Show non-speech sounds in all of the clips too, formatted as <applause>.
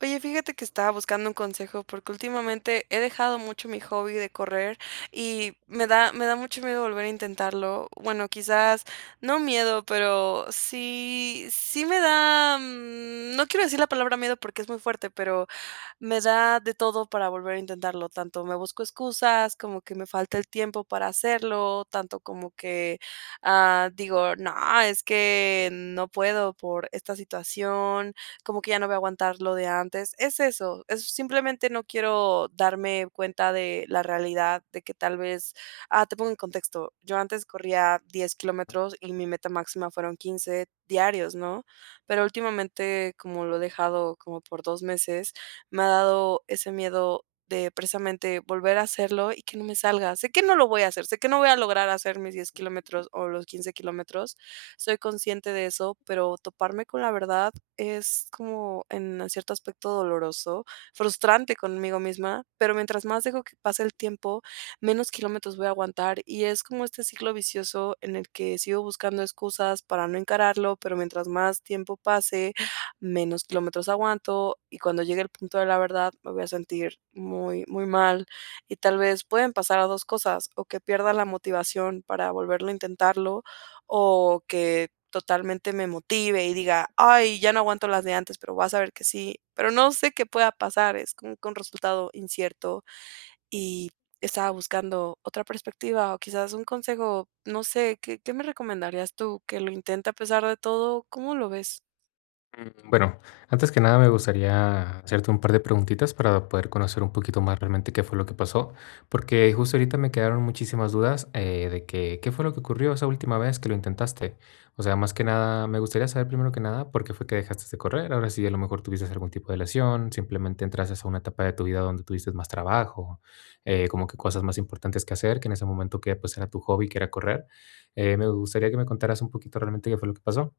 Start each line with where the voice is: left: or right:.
right: Oye, fíjate que estaba buscando un consejo porque últimamente he dejado mucho mi hobby de correr y me da mucho miedo volver a intentarlo. Bueno, quizás no miedo, pero sí, sí me da, no quiero decir la palabra miedo porque es muy fuerte, pero me da de todo para volver a intentarlo. Tanto me busco excusas, como que me falta el tiempo para hacerlo, tanto como que digo, no, es que no puedo por esta situación, como que ya no voy a aguantar lo de antes. Es eso, es simplemente no quiero darme cuenta de la realidad, de que tal vez, te pongo en contexto, yo antes corría 10 kilómetros y mi meta máxima fueron 15 diarios, ¿no? Pero últimamente, como lo he dejado como por 2 meses, me ha dado ese miedo de precisamente volver a hacerlo y que no me salga. Sé que no lo voy a hacer, sé que no voy a lograr hacer mis 10 kilómetros o los 15 kilómetros, soy consciente de eso, pero toparme con la verdad es como en cierto aspecto doloroso, frustrante conmigo misma, pero mientras más dejo que pase el tiempo, menos kilómetros voy a aguantar y es como este ciclo vicioso en el que sigo buscando excusas para no encararlo, pero mientras más tiempo pase, menos kilómetros aguanto y cuando llegue el punto de la verdad me voy a sentir muy, muy mal y tal vez pueden pasar a dos cosas, o que pierda la motivación para volverlo a intentarlo o que totalmente me motive y diga: "Ay, ya no aguanto las de antes", pero vas a ver que sí, pero no sé qué pueda pasar, es como que un resultado incierto y estaba buscando otra perspectiva o quizás un consejo, no sé, ¿qué me recomendarías tú? ¿Que lo intente a pesar de todo? ¿Cómo lo ves?
left: Bueno, antes que nada me gustaría hacerte un par de preguntitas para poder conocer un poquito más realmente qué fue lo que pasó, porque justo ahorita me quedaron muchísimas dudas de que qué fue lo que ocurrió esa última vez que lo intentaste. O sea, más que nada, me gustaría saber primero que nada por qué fue que dejaste de correr. Ahora sí, a lo mejor tuviste algún tipo de lesión, simplemente entraste a una etapa de tu vida donde tuviste más trabajo, como que cosas más importantes que hacer, que en ese momento que pues era tu hobby, que era correr. Me gustaría que me contaras un poquito realmente qué fue lo que pasó.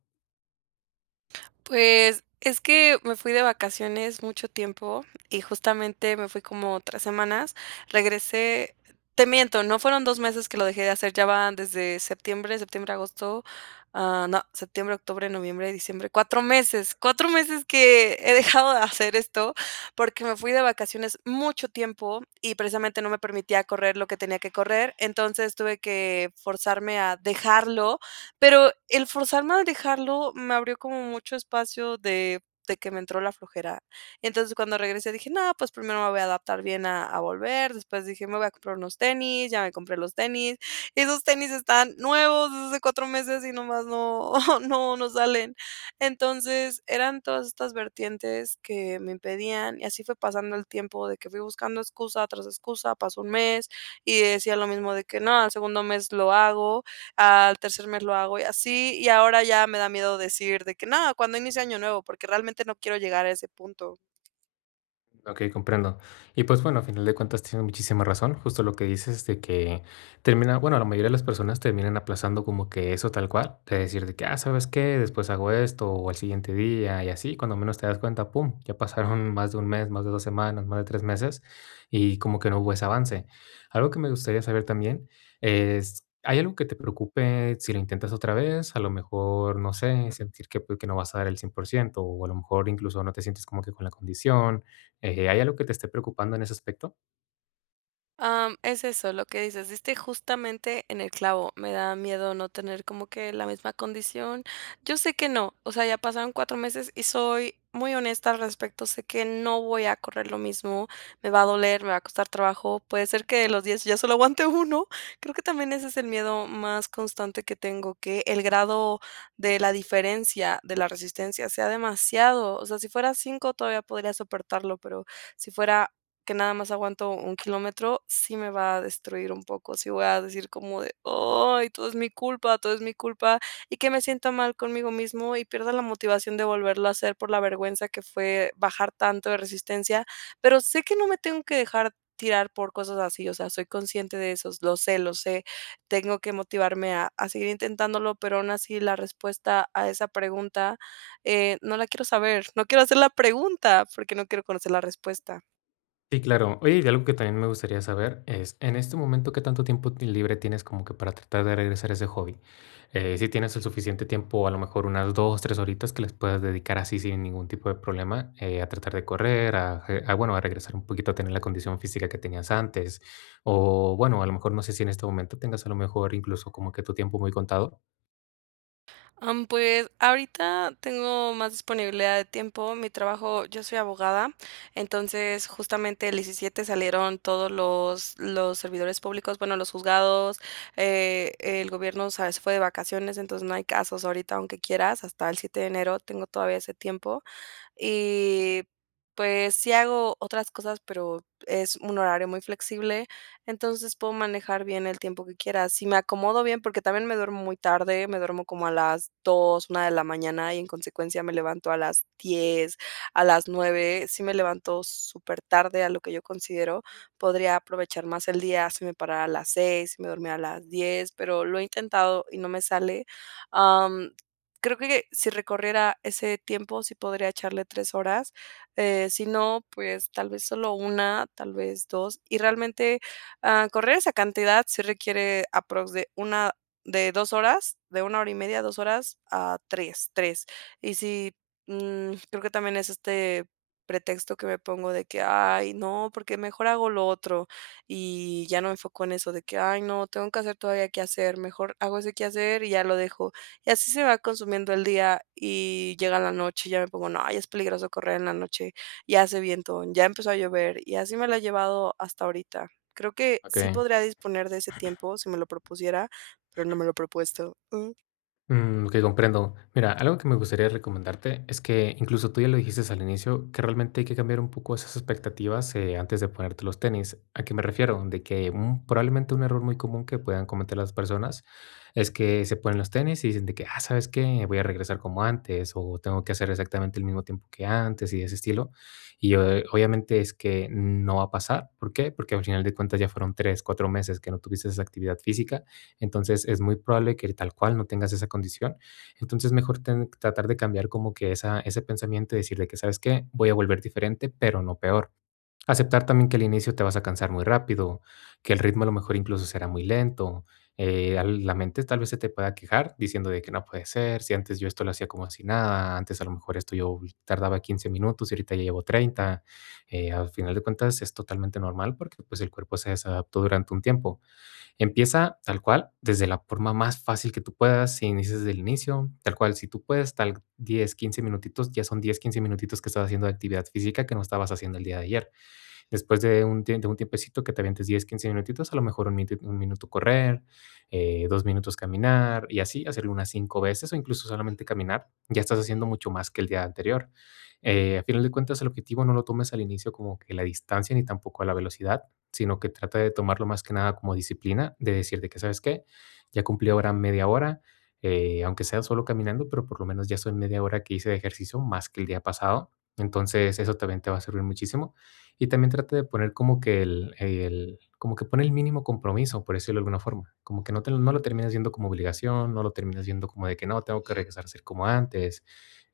right: Pues, es que me fui de vacaciones mucho tiempo y justamente me fui como 3 semanas. Regresé, te miento, no fueron 2 meses que lo dejé de hacer, ya van desde septiembre, septiembre, agosto, ah, no, septiembre, octubre, noviembre, diciembre. 4 meses, 4 meses que he dejado de hacer esto, porque me fui de vacaciones mucho tiempo y precisamente no me permitía correr lo que tenía que correr, entonces tuve que forzarme a dejarlo, pero el forzarme a dejarlo me abrió como mucho espacio de que me entró la flojera. Entonces, cuando regresé dije: "No, pues primero me voy a adaptar bien a volver". Después dije: "Me voy a comprar unos tenis", ya me compré los tenis. Esos tenis están nuevos desde hace 4 meses y nomás no <laughs> no salen. Entonces, eran todas estas vertientes que me impedían, y así fue pasando el tiempo de que fui buscando excusa tras excusa, pasó un mes y decía lo mismo de que: "No, al segundo mes lo hago", al tercer mes lo hago y así, y ahora ya me da miedo decir de que no, cuando inicie año nuevo, porque realmente no quiero llegar a ese punto.
left: Ok, comprendo. Y pues bueno, a final de cuentas tienes muchísima razón, justo lo que dices de que bueno, la mayoría de las personas terminan aplazando como que eso tal cual, de decir de que, ah, ¿sabes qué? Después hago esto o al siguiente día y así, cuando menos te das cuenta, pum, ya pasaron <laughs> más de un mes, más de dos semanas, más de tres meses y como que no hubo ese avance. Algo que me gustaría saber también es, ¿hay algo que te preocupe si lo intentas otra vez? A lo mejor, no sé, sentir que, pues, que no vas a dar el 100% o a lo mejor incluso no te sientes como que con la condición. ¿Hay algo que te esté preocupando en ese aspecto?
right: Es eso, lo que dices, diste justamente en el clavo. Me da miedo no tener como que la misma condición. Yo sé que no, o sea, ya pasaron 4 meses y soy muy honesta al respecto. Sé que no voy a correr lo mismo, me va a doler, me va a costar trabajo. Puede ser que de los 10 ya solo aguante uno. Creo que también ese es el miedo más constante que tengo, que el grado de la diferencia de la resistencia sea demasiado. O sea, si fuera 5 todavía podría soportarlo, pero si fuera que nada más aguanto 1 kilómetro, sí me va a destruir un poco, sí voy a decir como de: "Ay, todo es mi culpa, todo es mi culpa", y que me sienta mal conmigo mismo y pierda la motivación de volverlo a hacer por la vergüenza que fue bajar tanto de resistencia, pero sé que no me tengo que dejar tirar por cosas así, o sea, soy consciente de eso, lo sé, tengo que motivarme a seguir intentándolo, pero aún así la respuesta a esa pregunta, no la quiero saber, no quiero hacer la pregunta, porque no quiero conocer la respuesta.
left: Sí, claro. Oye, y algo que también me gustaría saber es, en este momento, ¿qué tanto tiempo libre tienes como que para tratar de regresar a ese hobby? Si tienes el suficiente tiempo, a lo mejor unas dos, tres horitas que les puedas dedicar así sin ningún tipo de problema, a tratar de correr, a regresar un poquito a tener la condición física que tenías antes. O bueno, a lo mejor no sé si en este momento tengas a lo mejor incluso como que tu tiempo muy contado.
right: Pues, ahorita tengo más disponibilidad de tiempo. Mi trabajo yo soy abogada, entonces, justamente el 17 salieron todos los servidores públicos, bueno, los juzgados, el gobierno, ¿sabes?, se fue de vacaciones, entonces, no hay casos ahorita, aunque quieras, hasta el 7 de enero tengo todavía ese tiempo. Y, pues, sí hago otras cosas, pero es un horario muy flexible, entonces puedo manejar bien el tiempo que quiera. Si me acomodo bien, porque también me duermo muy tarde, me duermo como a las dos, una de la mañana y en consecuencia me levanto a las 10, a las 9 si me levanto súper tarde a lo que yo considero. Podría aprovechar más el día si me parara a las 6 si me dormía a las 10, pero lo he intentado y no me sale, creo que si recorriera ese tiempo, sí podría echarle 3 horas, si no, pues, tal vez solo una, tal vez 2 y realmente, correr esa cantidad sí requiere aprox de una, de 2 horas, de una hora y media, 2 horas a tres. Y sí, creo que también es este pretexto que me pongo de que: "Ay, no, porque mejor hago lo otro", y ya no me enfoco en eso de que: "Ay, no, tengo que hacer todavía qué hacer, mejor hago ese qué hacer y ya lo dejo". Y así se va consumiendo el día y llega la noche, ya me pongo: "No, ya es peligroso correr en la noche, ya hace viento, ya empezó a llover", y así me la he llevado hasta ahorita. Creo que
left: Ok.
right: sí podría disponer de ese tiempo si me lo propusiera, pero no me lo he propuesto.
left: Ok, comprendo. Mira, algo que me gustaría recomendarte es que incluso tú ya lo dijiste al inicio, que realmente hay que cambiar un poco esas expectativas antes de ponerte los tenis. ¿A qué me refiero? De que probablemente un error muy común que puedan cometer las personas es que se ponen los tenis y dicen de que, ah, ¿sabes qué? Voy a regresar como antes o tengo que hacer exactamente el mismo tiempo que antes y de ese estilo. Y obviamente es que no va a pasar. ¿Por qué? Porque al final de cuentas ya fueron tres, cuatro meses que no tuviste esa actividad física, entonces es muy probable que tal cual no tengas esa condición. Entonces mejor tratar de cambiar como que esa, ese pensamiento y decir de que, ¿sabes qué? Voy a volver diferente, pero no peor. Aceptar también que al inicio te vas a cansar muy rápido, que el ritmo a lo mejor incluso será muy lento. La mente tal vez se te pueda quejar diciendo de que no puede ser, si antes yo esto lo hacía como si nada, antes a lo mejor esto yo tardaba 15 minutos y ahorita ya llevo 30. Al final de cuentas es totalmente normal porque pues el cuerpo se desadaptó durante un tiempo. Empieza tal cual, desde la forma más fácil que tú puedas, si inicias desde el inicio, tal cual, si tú puedes, tal 10 15 minutitos, ya son 10 15 minutitos que estás haciendo de actividad física que no estabas haciendo el día de ayer. Después de de un tiempecito que te avientes 10 15 minutitos, a lo mejor 1 minuto correr, 2 minutos caminar y así hacerlo unas cinco veces o incluso solamente caminar, ya estás haciendo mucho más que el día anterior. A final de cuentas, el objetivo no lo tomes al inicio como que la distancia ni tampoco a la velocidad, sino que trata de tomarlo más que nada como disciplina, de decirte que, ¿sabes qué? Ya cumplí ahora media hora, aunque sea solo caminando, pero por lo menos ya son media hora que hice de ejercicio más que el día pasado. Entonces, eso también te va a servir muchísimo. Y también trata de poner como que el como que pone el mínimo compromiso, por decirlo de alguna forma. Como que no te no lo terminas viendo como obligación, no lo terminas viendo como de que no, tengo que regresar a ser como antes,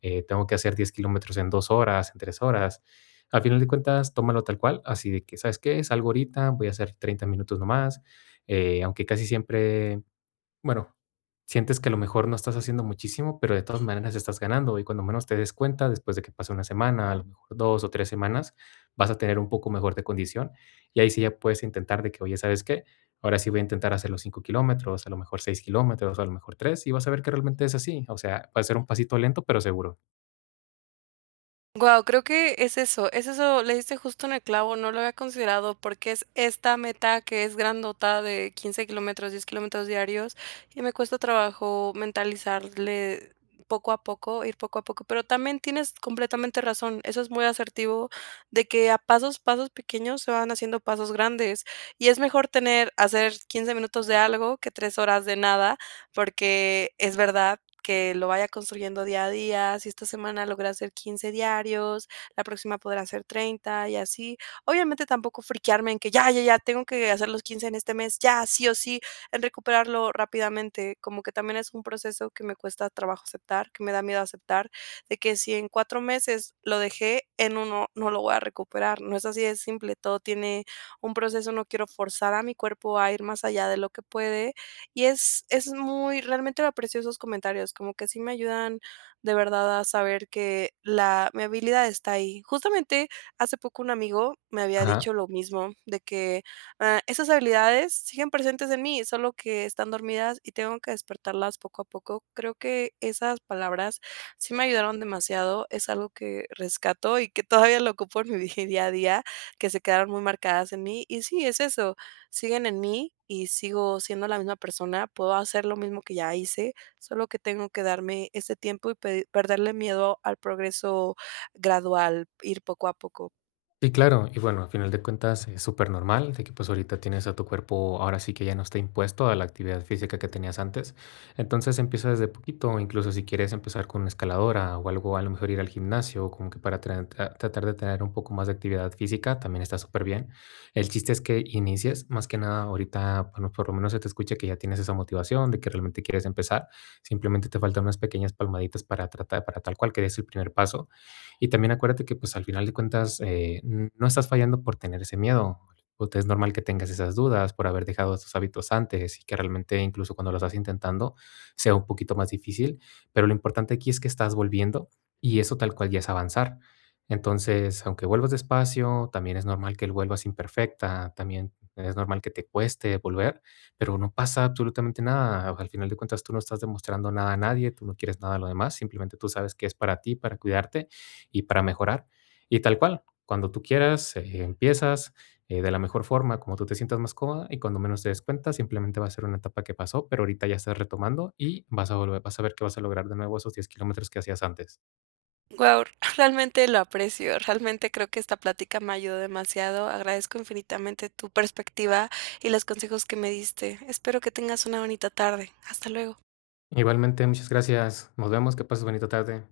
left: tengo que hacer 10 kilómetros en 2 horas, en 3 horas. Al final de cuentas, tómalo tal cual, así de que, ¿sabes qué? Salgo ahorita, voy a hacer 30 minutos nomás, aunque casi siempre bueno, sientes que a lo mejor no estás haciendo muchísimo, pero de todas maneras estás ganando y cuando menos te des cuenta, después de que pase una semana, a lo mejor 2 o 3 semanas, vas a tener un poco mejor de condición y ahí sí ya puedes intentar de que, oye, ¿sabes qué? Ahora sí voy a intentar hacer los 5 kilómetros, a lo mejor 6 kilómetros, a lo mejor tres, y vas a ver que realmente es así. O sea, va a ser un pasito lento, pero seguro.
right: Guau, creo que es eso, le diste justo en el clavo, no lo había considerado porque es esta meta que es grandota de 15 kilómetros, 10 kilómetros diarios y me cuesta trabajo mentalizarle poco a poco, ir poco a poco, pero también tienes completamente razón, eso es muy asertivo de que a pasos, pasos pequeños se van haciendo pasos grandes y es mejor tener, hacer 15 minutos de algo que 3 horas de nada porque es verdad que lo vaya construyendo día a día, si esta semana logré hacer 15 diarios, la próxima podrá hacer 30 y así. Obviamente tampoco friquearme en que ya, ya, ya, tengo que hacer los 15 en este mes, ya, sí o sí, en recuperarlo rápidamente, como que también es un proceso que me cuesta trabajo aceptar, que me da miedo aceptar, de que si en 4 meses lo dejé, en uno no lo voy a recuperar. No es así de simple, todo tiene un proceso, no quiero forzar a mi cuerpo a ir más allá de lo que puede y es muy realmente lo aprecio esos comentarios, como que sí me ayudan de verdad a saber que la mi habilidad está ahí. Justamente hace poco un amigo me había
left: Ajá.
right: dicho lo mismo, de que, ah, esas habilidades siguen presentes en mí, solo que están dormidas y tengo que despertarlas poco a poco. Creo que esas palabras sí me ayudaron demasiado, es algo que rescato y que todavía lo ocupo en mi <laughs> día a día, que se quedaron muy marcadas en mí. Y sí, es eso, siguen en mí y sigo siendo la misma persona, puedo hacer lo mismo que ya hice, solo que tengo que darme ese tiempo y perderle miedo al progreso gradual, ir poco a poco.
left: Sí, claro. Y bueno, al final de cuentas es súper normal de que pues ahorita tienes a tu cuerpo, ahora sí que ya no está impuesto a la actividad física que tenías antes. Entonces empieza desde poquito, incluso si quieres empezar con una escaladora o algo, a lo mejor ir al gimnasio, como que para tratar de tener un poco más de actividad física, también está súper bien. El chiste es que inicies, más que nada ahorita, bueno, por lo menos se te escucha que ya tienes esa motivación de que realmente quieres empezar. Simplemente te faltan unas pequeñas palmaditas para tratar, para tal cual que des el primer paso, y también acuérdate que, pues, al final de cuentas, no estás fallando por tener ese miedo. Pues, es normal que tengas esas dudas por haber dejado esos hábitos antes y que realmente incluso cuando lo estás intentando sea un poquito más difícil, pero lo importante aquí es que estás volviendo y eso tal cual ya es avanzar. Entonces, aunque vuelvas despacio, también es normal que vuelvas imperfecta, también es normal que te cueste volver, pero no pasa absolutamente nada. O sea, al final de cuentas, tú no estás demostrando nada a nadie, tú no quieres nada a lo demás, simplemente tú sabes que es para ti, para cuidarte y para mejorar. Y tal cual, cuando tú quieras, empiezas de la mejor forma, como tú te sientas más cómoda y cuando menos te des cuenta, simplemente va a ser una etapa que pasó, pero ahorita ya estás retomando y vas a volver, vas a ver que vas a lograr de nuevo esos 10 kilómetros que hacías antes.
right: Wow, <laughs> realmente lo aprecio, realmente creo que esta plática me ayudó demasiado, agradezco infinitamente tu perspectiva y los consejos que me diste. Espero que tengas una bonita tarde. Hasta luego.
left: Igualmente, muchas gracias. Nos vemos. Que pases bonita tarde.